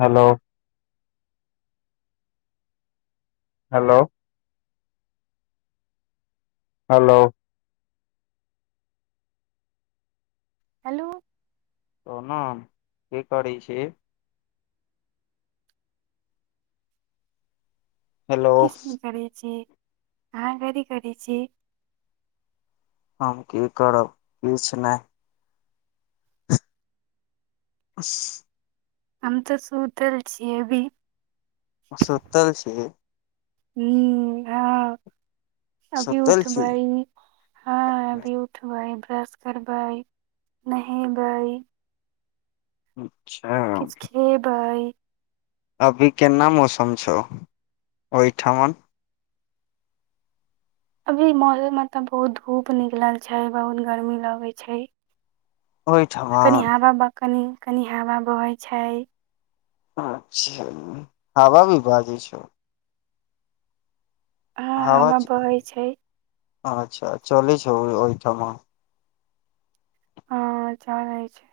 Hello hello hello hello [unintelligible] की करैत छी hello किछु नहि करै छी अहाँ कथि करैत छी हम की करब किछु नहि [inaudible] हम तऽ सुतल छियै अभी सुतल छी हू हां अभी सुतल छी उठबै हँ अभी उठबै ब्रश करबै नहेबै अच्छा किछ खेबै अभी केना मौसम छौ ओहिठमन अभी महैल मे तऽ बहुत धूप निकलल छै बहुत गर्मी लगे छै ओहिठाम आ कनि हवा ब कनि कनि हवा बहै छै अच्छा हावा भी भाजी छै ह हवा हावा च- बहै छै अच्छा चलै छ ओहिठाम ह चलै छै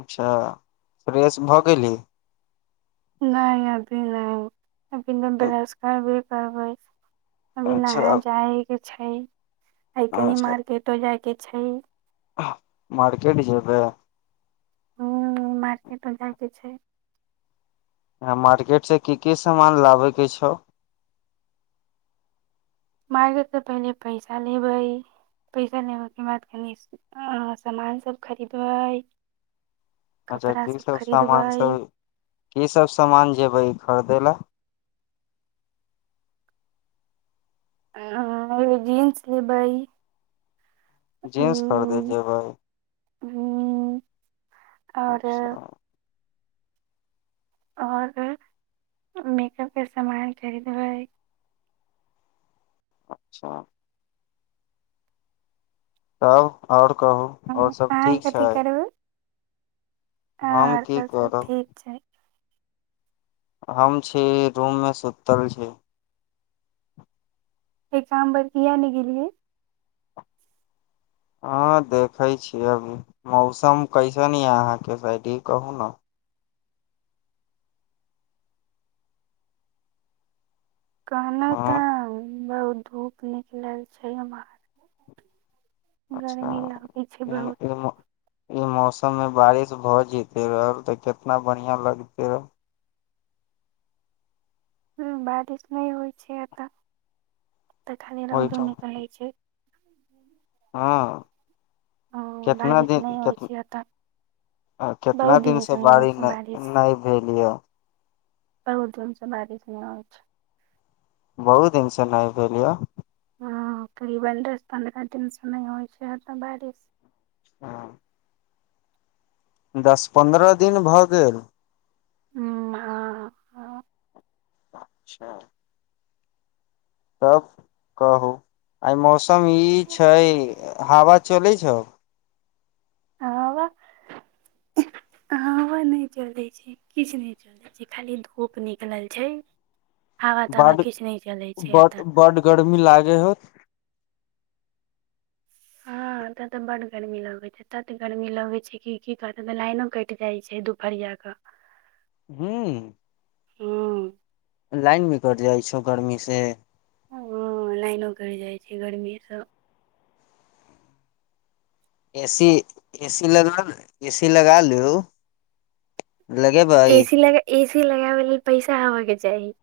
अच्छा फ्रेश भऽ गेली नय अभी नय अभी त बश करबे करबै अभी अच्छा नहा जाय के छै आइ कनि अच्छा मार्केटो जाय के छै मार्केट जेबै उ मार्केटो जाय के छै य मार्केट से की की सामान लाबे के छै मारकेट स तऽ पहिले पैसा लेबै पैसा लेबऽ के बाद कनि सामान सभ खरीदबै अच्छा कपड़ा कि सब सामान खरीदबै सब की सब समान जेबैई खरदै लए हऽ जीन्स लेबए जींन्स खरीदेए जेबैए उ उ और सब और मेकअप के सामान खरीदबइ अच्छा तब और कहू और सब अहाँ ठीक छय हाँ की और सब करब ठीक छय हम छी रूम में सुतल छी एक्जाम भर किया नहि गेलियै हाँ देखैय छीय अभी मौसम कैसन यऽ अहाँ के साइड ई कहु ने कहलहुँ हँ तऽ बहुत धूप निकलल छै हम अच्छा लागै छै बहुत ई मौसम में बारिश भए जते रहल ते केितना बढ़िया लगते रह बारिश नय होइ छै एतऽ एतऽ खाली रौदो ओहिठाम निकलै छै [inaudible] हँ ओ केतना बारिश दिन नहि होइ केत छै एतऽ आ कितना बहुत दिन से नहि होइ बारी छै बारिश न भेल यै बहुत दिनों से बारिश नय होय छै बहुत दिन सँ नय भेल हाँ करीबन दस पन्द्रह दिन सँ नय होई छै एहन बारिश हाँ दस पन्द्रह दीन भऽ गेल हूँ हाँ हम अच्छा तब कहू आई मौसम ई छय हवा चलैत छौ आव हवा नय चलै छै किछु नहि चलै छै खाली धूप निकले छै हावा तावा बड किछ नहि चलै छै बड एतय बड गर्मी लागै होउ हाँ ऐ तऽ बड़ गर्मी लगै छै ए गर्मी लगे छै क की कहते तऽ लाइटो कटि जाय छै दुफरीओ कऽ न हूँ हूँ लाइन भी कट जाई छय गर्मी से हाँ लाइनो कइट जाई छै गर्मी सँ एसी एसी लगा ए सी लगा लु लगेबइ एसी लग एसी लगाबे लेल पैसा होबय के चाही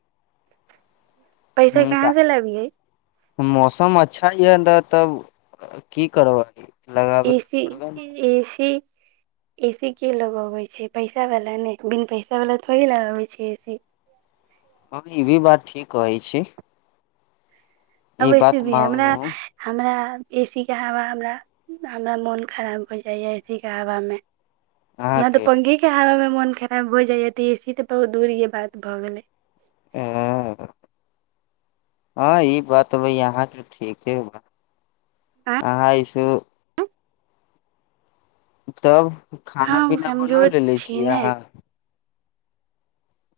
पैसा ह कहाँ तऽ से लबियइ मौसम अच्छा यऽ तऽ ने तब की करबइ एसी ए एसी एसी के लगोबै छय पैसा वला ने बिन पैसा वाला थोड़े लगबैत छै एसी हाँ ई भी बात ठीक कहय छी आ ई वैसे बात भी हमरा मानलहु हमरा ए सी के हावा हमरा हमरा मौन खराब भऽ जाइए ए सी के हावा में हमरा तऽ अहाँके पंखे के हवा में मौन खराब हो जाइया तऽ एसी तऽ बहुत दूर के बात भऽ गेलै ओ हाँ ई बात भय अहाँ के ठीके बा आँय अहाँ ऐसेहु तब खाना हम पीना बना कमजोर लेले छी छियै ने अहा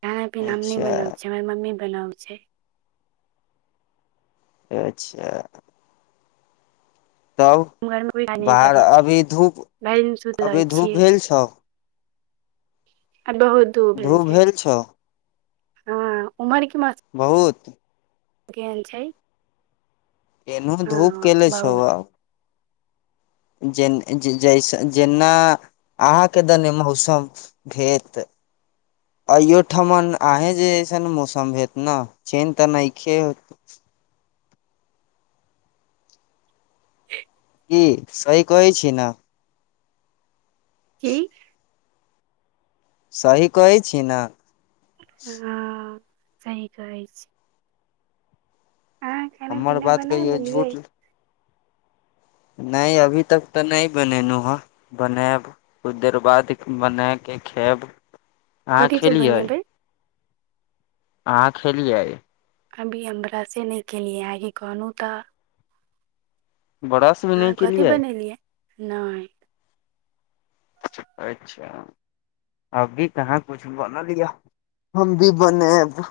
खाना पीना हम नहि अच्छा बनबै छियै हमर मम्मी बनाबै छैय। अच्छा तब [unintelligible] बाहर भरि अभी धूप दिन सुतल रहय अभी धूप छियै। भेल छौ आ बहुत धूप भेल छैय। हँ उमरके मौस बहुत केहन छैय? एनहो धूप केले छहो। बहुत जेना जैस जेना अहाँके दने मौसम भेत अयो ठमन अहें जेअइसन मौसम हेत ने चेनज तऽ नहिखे होत [unintelligible] की सही कहै छी ने? की? सही कहै छी ना? हाँ सही कहै छी। अहाँ खाना हमर पीना बात बना कहियो झूठ लेलियै नहि अभी तक तऽ नहि बनेलहु हैं बनायब। कुछ देर बाद बना के खैब। कथि सब बनेबय? अहाँ खेलियै। अभी हम ब्रशनहि केलियै आहांके कहलू तऽ। ब्रश भी अहाँ नहि कथी केलियै बनेलियै नहि। अच्छा अभी कहाँ कुछ बनलया। हम भी बनैब।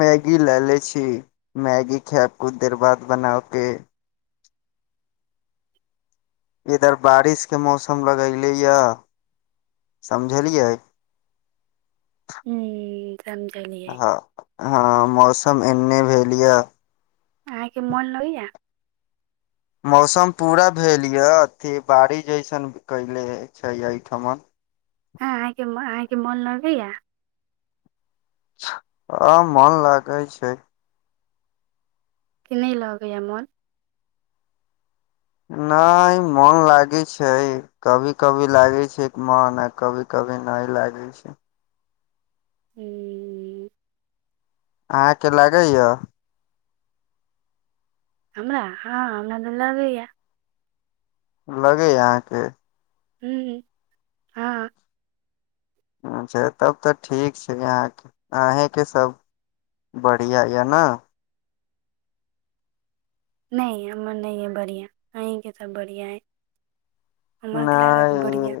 मैगी लैले छी मैगी खैब किछु देर बाद बनाके। इधर बारिश के मौसम लगले या समझलियै। हूं समझलियै हँ हँ मौसम एहने भेलया। अहाँके मोन लगैया? मौसम पूरा भेलया अथी बारिश जैसन कैले छैय एहिठमन। आहाके आहाके मोन लगैया? हां मन लागै छैय। की नहि लगैया मोन? नहि मन लागै छैय। कभी कभी लागे छैय मन आ कभी कभी नहि लागे छैय। हूँ अहाँके लागैया? हमरा हँ हमरा त लागैया। लगैया अहाँके? हूं हां अच्छा तब तऽ ठीक छै अहाँ के अहाके सब बढ़िया यऽ ने नहि हमर नहि यइ बढ़ियां अहींके त बढ़ियां अइ हमरके ल तऽ बढ़िआँ नहि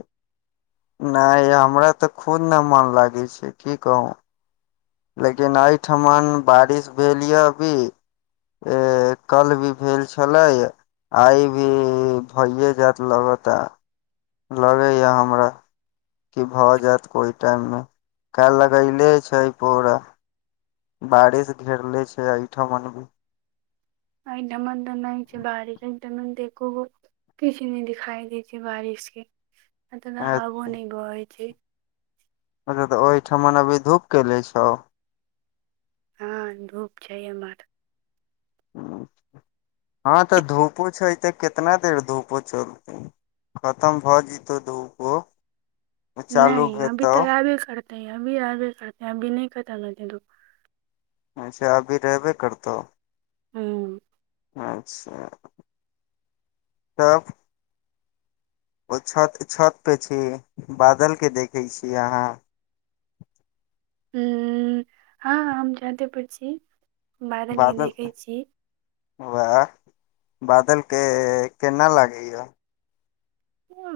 नहि हमरा तऽ खुद ने मन लागै छै की कहू लेकिन एहिठमन बारिश भेल यऽ अभी कल भी भेल छलै आइ भी भइए जायत लगत आ लगैए हमरा कि भऽ जायत कोहि टाइम मे काल् लगैले छै पौरा बारिश घेरले छै आइ ठमन भी आइ ठमन तऽ नहि छै बारीश आइठम तो एकोगो किछ नहि दिखाई दै छै बारिश के ओतना हवो न बहै छै अच्छा तऽ ओहिठमन अभी धूप कैले छौ हँ धूप छै एमहर हँ तऽ धूपो छै ते कितना देर धूपो चलतै खतम भऽ जतौ धूपो चालू नहि अभी हेतौ तऽ आबे करतेै अभी आबे करतेै अभी नहि खत्म हैते धूप अच्छा अभी रहबे करतौ हूं अच्छा तब ओ छत छत पे छीही बादल के देखे छिय अहाँ हँ हम छते पर छी बादलके बादल देखैत छी वाह बादल के केना लागै ये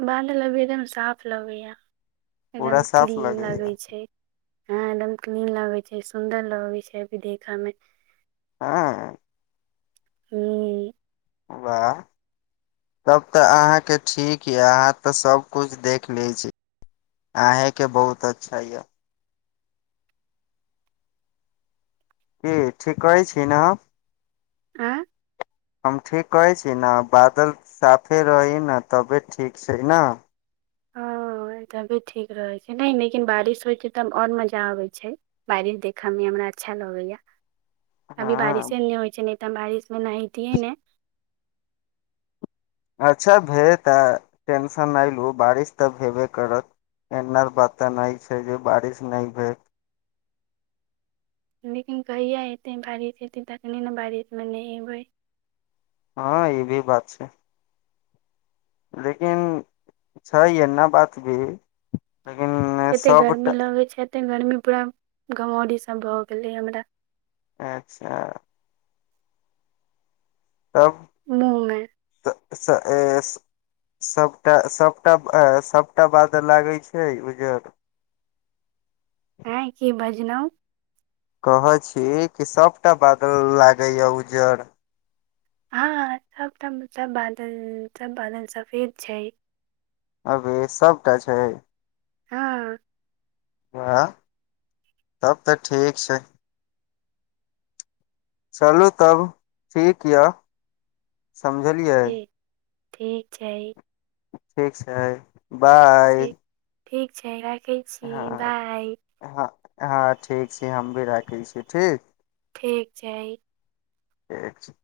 बादल अभी एकदम साफ लगैए एकदम पूरा साफ क्लीन लगै लगैया छै हँ एकदम क्लीन लगैत छै सुन्दर लगैत छै अभी देख मे हँ हु वाह तब त आहाँ के ठीक ये आहाँ ते सब कुछ देख लय छी आहे के बहुत अच्छा यऽ की ठीक कहै छी ना हम आँ हम ठीक कहै छी ने बादल साफे रहै ने तबे ठीक छै ना [inaudible] हाँ तभी ठीक रहै छै नहि लेकिन बारिश होइ छै तऽ आओर मजा आबै छै बारिश देखय मे हमरा अच्छा लगैया अभी हँ बारिशे नहि होइ छै नहि तऽ हम बारिश मे नहाेतियै ने अच्छा भेल तऽ टेंशन नहि लू बारिश तऽ हेबे करत ऐना बाते नहि छै जे बारिश नहि भेल लेकिन कहिया एतै बारिश एतै तखने ने बारिश मे नह‌एबै हँ ई भी बात छै लेकिन छै एना बात भी लेकिन कते सबटा गर्मी लगै छै एते गर्मी पूरा घमौरी सब भऽ गेलै हमरा अच्छा तब मुह में स एस सबटा सबटा सभटा बाद लागै छै उजर हँ की बाजलइ कहै छी कि सबटा बादल लागैए उज्जर हँ सब सब बादल सब बादल सफेद छय अभी सबटा छय हँ हाँ तब तऽ ठीक छै चलू तब ठीक यऽ समझलियै की ठीक छय ठीक छय बाय ठीक ठीक छैय राखइ हँ छी बाइ हँ हँ ठीक छय हम भी राखै छी ठीक ठीक छय ठीक छय